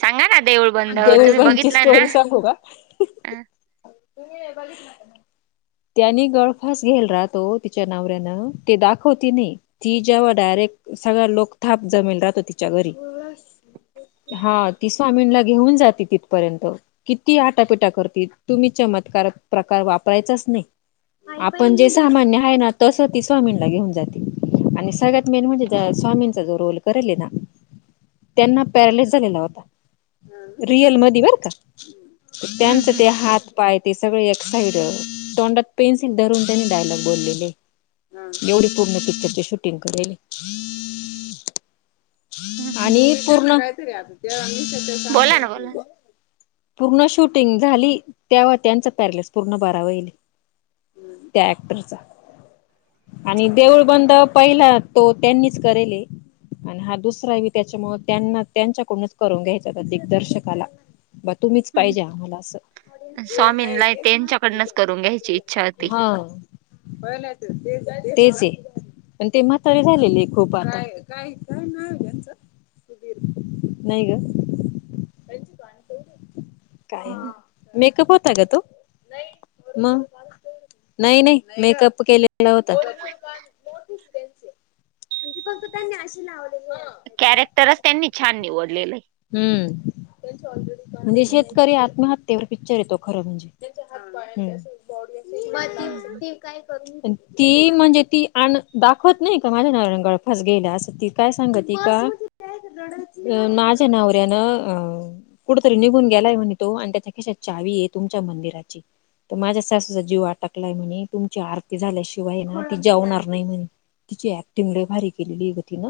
सांगा ना देऊळ बंद तुम्ही देऊळबाईंची बघितलाय ना स्टोरी तुम्ही बघितला का नाय त्यानी गळफास घेयल राहतो तिच्या नावऱ्यानं ते दाखवती नाही ती जेव्हा डायरेक्ट सगळ लोक थाप जमेल राहतो तिच्या घरी हा ती स्वामींला घेऊन जाते तिथपर्यंत किती आटापिटा करती. तुम्ही चमत्कार प्रकार वापरायचाच नाही आपण जे सामान्य आहे ना तस ती स्वामींना घेऊन जाते आणि सगळ्यात मेन म्हणजे ज्या स्वामींचा जो रोल करेलेय ना ना त्यांना पॅरिलीस झालेला होता रिअल मधी बर का त त्यांच हम्म ते हात पाय ते सगळे एक साईड तोंडात पेन्सिल धरून त्यांनी डायलॉग बोललेले एवढी पूर्ण पिक्चरचे शूटिंग करेलंय. हम्म हम्म आणि पूर्ण बोला ना बोला पूर्ण शूटिंग झाली तेव्हा त्यांचा पॅरलेस पूर्ण बरा वहिले त्या ऍक्टरचा आणि देऊळबंद पहिला तो त्यांनीच करेले. आणि हा दुसरा बी त्याच्यामुळ त्यांना त्यांच्याकडूनच करून घ्यायचा होता दिग्दर्शकाला ब तुम्हीच ना पाहिजे आम्हाला अस स्वामींना त्यांच्याकडनंच करून घ्यायची इच्छा होती तेच आहे पण ते म्हातारी झालेलेय आहे खूप आता काय नाव ये यांच सुधीर नाही ग त्यांची गाणी काय मेकअप होत होता ग तो नाई नाई मेकप केलल होतं गीता तर त्यानीं [inaudible] कॅरेक्टरच त्यांनी [inaudible] हम्म त्यांचे ऑलरेडी म्हणजे आहे शेतकरी आत्महत्य तेवर पिकच्चर ये तो खरं म्हणजे म ते ते काय करून ती म्हणजे ती आण दाखवत नाही का माझ्या नवऱ्यां गळफास घेयला अस ती काय सांगत का माझ त नावऱ्यान अं कुठ तरी निघून गेलाय म्हणे तो आणि त्याच्या खिशात चावी आहे तुमच्या मंदिराची तर माझ्या सासूचा जीव आटकलाय म्हणे तुमची आरती झाल्याशिवाय ना ती जेवणार नाही म्हणे तिची एकटिंग लय भारी केलेली ग तिन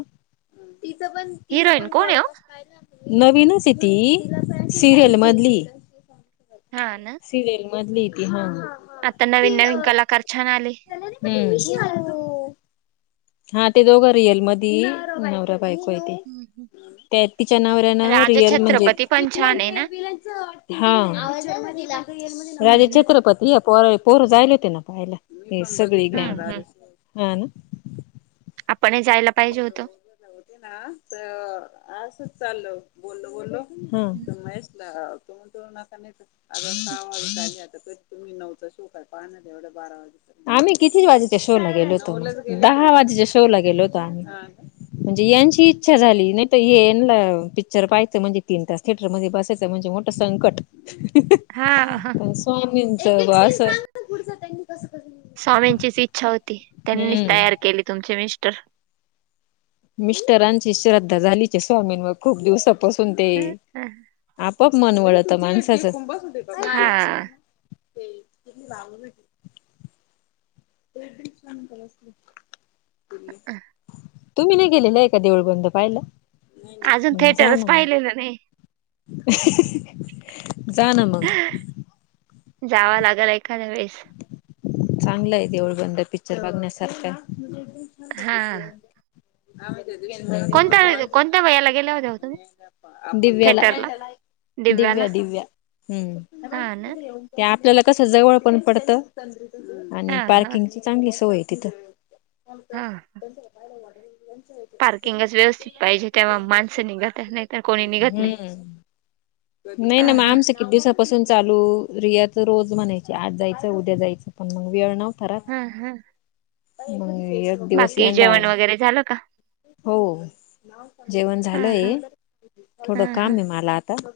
तिचं पण तिचं हिरोईन पण कोण पॉड आहे कास नवीनच ये ती सिरियल हो मधलीये हा ना सिरियल बदली हाय ती हा हा आता नवीन नवीन कलकार छान आ हूं हा ते दोघं रियल मधी नवरा बा ते त्या तिच्या नाव ना राजा रिअल म्हणजे छत्रपती पण छान आहे ना हा राजे हम्म छत्रपती ह्या पोर पोरं जायले होते ना पाहायला ते सगळी गँग हम्म हा न पण हे जायला पाहिजे होत. चाल्ल बोलो बोल्लो हं सहा वाम् नव शो पाहवढ बारा वाज आम्ही कितीच वाजेच्या शो ला गेलो होतो दहा वाजेच्या शो ला गेलो होतो. म्हणजे यांची इच्छा झाली नाहीतना पिक्चर पाहायचं म्हणजे तीन तास थिएटर मध्ये बसायचं म्हणजे मोठं संकट हा ह पण स्वामींच असं स्वामींचीच इच्छा होती त्यांनीच हम्म तयार केली तुमचे मि कत्त मिस्टरांची श्रद्धा झालीचे स्वामींवर खूप दिवस सून ते हा आपप मनवळत माणसाचं. ना हा. ते किती लागून का? ह हं. तुम्ही नाही गेले ना एका देऊळ बंध पाहिला अजून जा थिएटरच ना मग पाहिलेलं नाही. [unintelligible] जा ना मग? जाव लागेल एखाद्या वेळेस चांगलं आहे तेवढं बंद पिक्चर बघण्यासारखा हा. ह. कोणत्या कोणत्या वयाला गेल्या होत्या हो तुम्ही दिव्याला थिएटरला दिव्याला दिव्या दिव्या हम्. हा ना त्याला कसं जवळ पण पडत आणि हा हा पार्किंगची चांगली सोय तिथं हा ह. पार्किंगच व्यवस्थित पाहिजे तेव्हा माणसं निघत नाही तर कोणी निघत नाही. हम्म नाही हा नाही मग हा आमचं किती दिवसापासून चालू रियाच रोज म्हणायची आज जायचं उद्या जायचं पण मग वेळ ना हम्म हम्म. ह बाकी जेवण वगैरे झालं का? हो. जेवण हा हा झालंय हा थोडं हा कामाय मला आता ग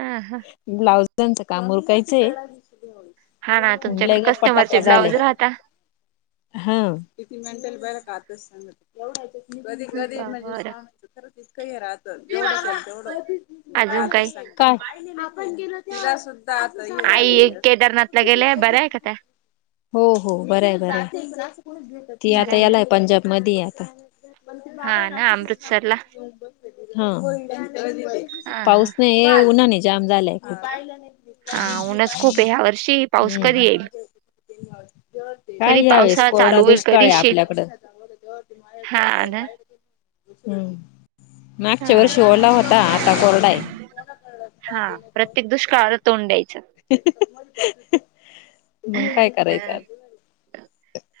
हा हा ब्लाऊज [inaudible] [unintelligible] काम उरकायचे हा ना तुमच्याकडे म्हटलंय कस्टमरचे गप्पाटप्पा झालाय ब्लाऊज राहता हा... [inaudible] कधी कधी म्हणजे बरं स्वामी त खर... अजून काही आई केदारनाथला गेल्या बरं आहे [unintelligible] का त्या [unintelligible] हो हो बरं आहे बरं ती बरं आता आहे ना यालाय पंजाब मध्ये... [inaudible] मग ते हा बाबा आहे ना सांत... अमृतसरला हो.... हा हा पाऊस नाही उन्ह नाही.. जाम झालंय खूप खूप..... हा ऊनच खूप ह्या वर्षी पाऊस कधी हम्म येईल काय कधी यावेेळेस पावसाळा कोरडा चालू होईल दुष्काळ कधी आहे शेत आपल्याकड हा... हम्... मागच्या वर्षी ओळला हा होता आता कोरडा हाय. हा प्रत्येक दुष्काळ.. तोंड द्यायचं.... [inaudible] मग काय करायच अ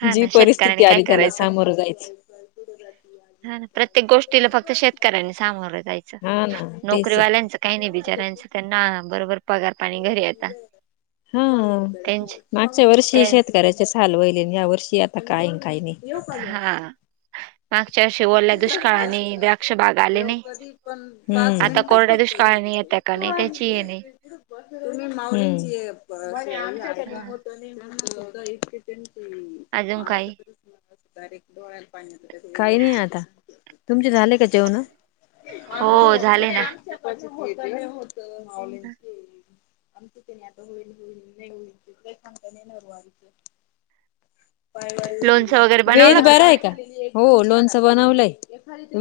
हा ना परिस्थिती शेतकऱ्यांनी काय आली त्याला करायचं सामोरं जायचं हा प्रत्येक गोष्टीला फक्त शेतकऱ्यांनी सामोरं जायचं हा ना तेच आहे नोकरीवाल्यांचं काही नाही बिचाऱ्यांचं त्यांना बरोबर.... पगार पाणी घरी येता हो त्यांचे मागच्या वर्षी ते शेतकऱ्याचे हल वहिले या वर्षी आ... तकाय.. काही नाही. हा मागच्या वर्षी ओल्या दुष्काळाने राहत द्राक्ष बाग ते आले नाही कधी पण पाच आता मिनट कोरड्या दुष्काळाने येत्या का फक्त् नाही त्याची हे नाही माव... इि [unintelligible] अजून काय... त पाहित... काही नाही आता... तुमचे झाले का जेवण.. आमच हो झाले ना आमच्या.. हो हो... माऊलींची... आमची ते नाही आता होईल होईल नाही होईल [unintelligible] लोणचं वगैरे वेद बनवलं बरा आहे का? हो लोणचं बनवलंय.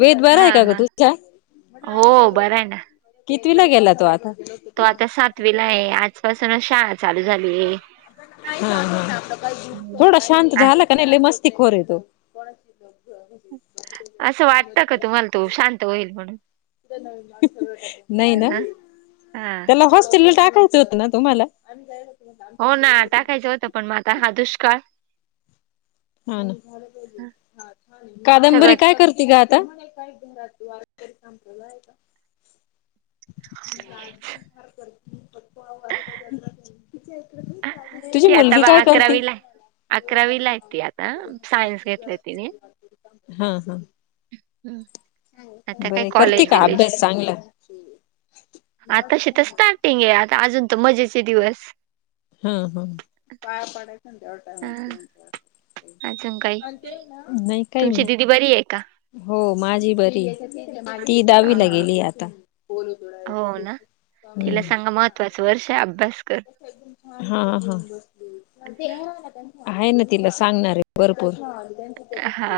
वेद बरा हा आहे का हा ग तुझा? हो बरा आहे ना. कितविला गेला तो आता? तो आता सातवी ला आहे आजपासूनच शाळा चालू झाली आहे. हा हा. खोर आहे तो असं वाटतं का तुम्हाला तो शांत होईल म्हणून नाही ना ह हा त्याला हॉस्टेलला टाकायचं होत ना तुम्हाला हो ना टाकायचं होतं पण मला तर हा दुष्काळ हो ना. सगळं कादंबरी काय करते ग आता? [unintelligible] तुझी ती आता मुलगी काय करते अकरावीला हाय. अकरावी ला हाय ती आता. सायन्स घेतलय तिने हा हा. हम्म आता काय बरे करते कॉलेज का बिलेज. अभ्यास चांगला आताशी तर स्टार्टिंग आहे आता अजून मजे दिवस हम्म हम्म. पाया पडायचं ना तेवढ हा टायमात [unintelligible] अजून काही. काय तुमची दिदी मग बरी आहे का? हो माझी बरी आहे. ती दहावीला अह गेली आता हो ना तिला सांगा महत्वाचं वर्ष आहे अभ्यास कर हो हो. आहे ना तिला सांगणार आहे भरपूर हा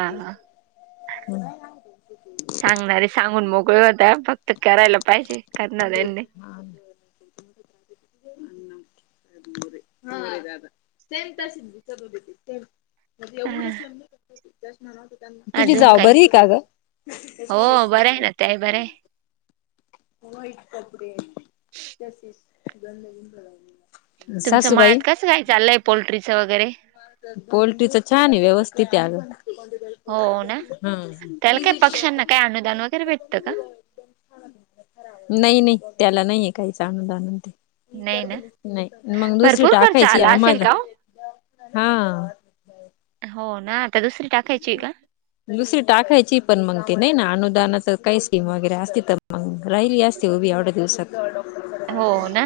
सांगणारे सांगून मोक ग होता फक्त करायला पाहिजे करणाऱ्यांनी [inaudible] सेम तशीच [unintelligible] ते. हा एवढेच ना ते. [inaudible] तुझी अजून जावू काही बरी आहे का ग. हो बरं आहे ना, त्या ही बरं आहे. [inaudible] तुमचं सासूबाई मळ्यात कसं काय चाललंय पोल्ट्री. च वगैरे. किती आल. हो ना? त्याला काय पक्ष्यांना काय [unintelligible] [unintelligible] वगैरे भेटतं का? नाही नाही त्याला नाहीये काहीच आनंद आनंद ते. नाही ना [unintelligible] नाही मग दुसरी भरपूर खर्च टाकायची आला असेल आम्हाला का हो? हां. हो ना आता दुसरी टाकायचीय का? दुसरी टाकायची पण मग ते नाही ना अनुदानाच काही स्कीम वगैरे असती तर मग राहिली असते उभी एवढ्या दिवसात हो ना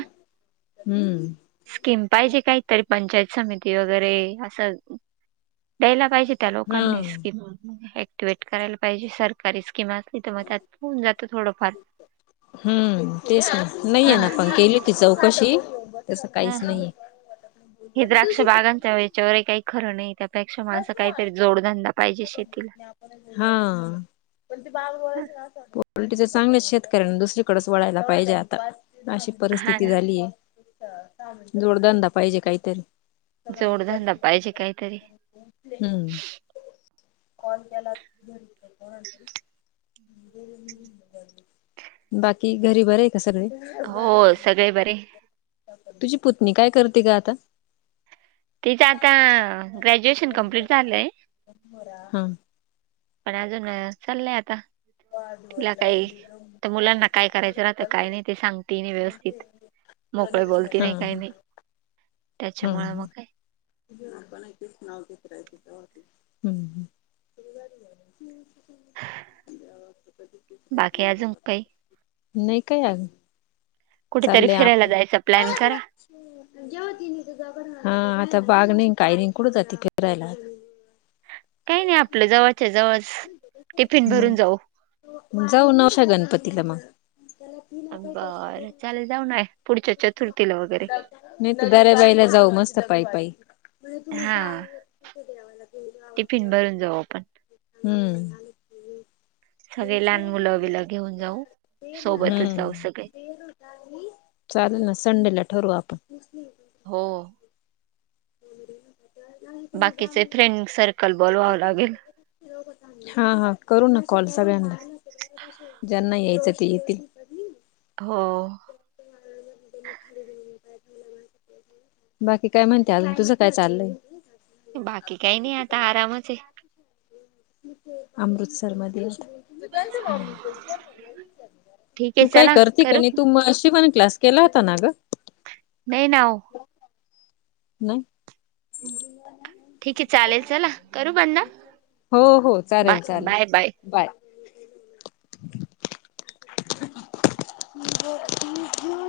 हम्म. स्कीम पाहिजे काहीतरी पंचायत समिती वगैरे असं द्यायला पाहिजे त्या हा लोकांनी स्कीम [unintelligible] ट्विट करायला पाहिजे सरकारी [inaudible] थोडंफार. हम्म तेच ना नाहीये ना पण केली होती चौकशी. तसं हा काहीच हा नाहीये. हे द्राक्ष बागांच्या [unintelligible] खरं नाही त्यापेक्षा म अस काहीतरी जोडधंदा पाहिजे शेतीला. हा [unintelligible] चांगल्याच शेतकऱ्यांन दुसरीकडेच वळायला पाहिजे आता [unintelligible] अशी हा परिस्थिती ना झालीये. [unintelligible] जोडधंदा पाहिजे काहीतरी. जोडधंदा पाहिजे काहीतरी. [inaudible] [unintelligible] बाकी घरी बरी हो सगळे बरे. तुझी पुतनी काय करते गं आता? तिचं आता ग्रॅज्युएशन कंप्लीट झालंय हा पण अजून चाललंय आता. तिला काही तर मुलांना काय करायचं राहतं, काय नाही ते सांगते मी व्यवस्थित मोकळे बोलती हा नाही काही नाही. त्याच्यामुळे हा मग काय [unintelligible] हम्म हम्म. बाकी अजून काही? नाही काय कुठेतरी चाललंय आप फिरायला जायचा प्लॅन करा. [unintelligible] हां आता बाग नाही आणि काही नाही कुठं जाती फिरायला? काही नाही आपल्या जवळच्या जवळच [inaudible] टिफिन भरून जाऊ. जावू नवशा गणपतीला मग. बरं चालेल जाऊ ना पुढच्या चतुर्थीला वगैरे. [inaudible] नाही तर म्हणजे तुम्ही हा जाल तिथे. टिफिन भरून जाऊ आपण. हम्म. [unintelligible] सगळे लहान मुलं-बील घेऊन जाऊ सोबतच जाऊ हम्म सगळे. [inaudible] चालेल ना संडेला ठरवू आपण. हो. पोरं गेल्यात बाकीचे फ्रेंड सर्कल बोलवावं लागेल. [inaudible] हा हा करू ना कॉल सगळ्यांना ज्यांना यायचं ते येतील. हो. [inaudible] बाकी काय म्हणते अजून. तुझं काय चाललंय? बाकी काही नाही आता आरामच आहे. अमृतसर मध्ये [inaudible] ठीक आहे तू काय चला करते का करू नाही? तू मशी पण क्लास केला होता ना, ग. नाही ना ओ. नाही. ठीक आहे चालेल, चला करू बंद. हो हो चालेल बाय चालेल बाय बाय. [unintelligible]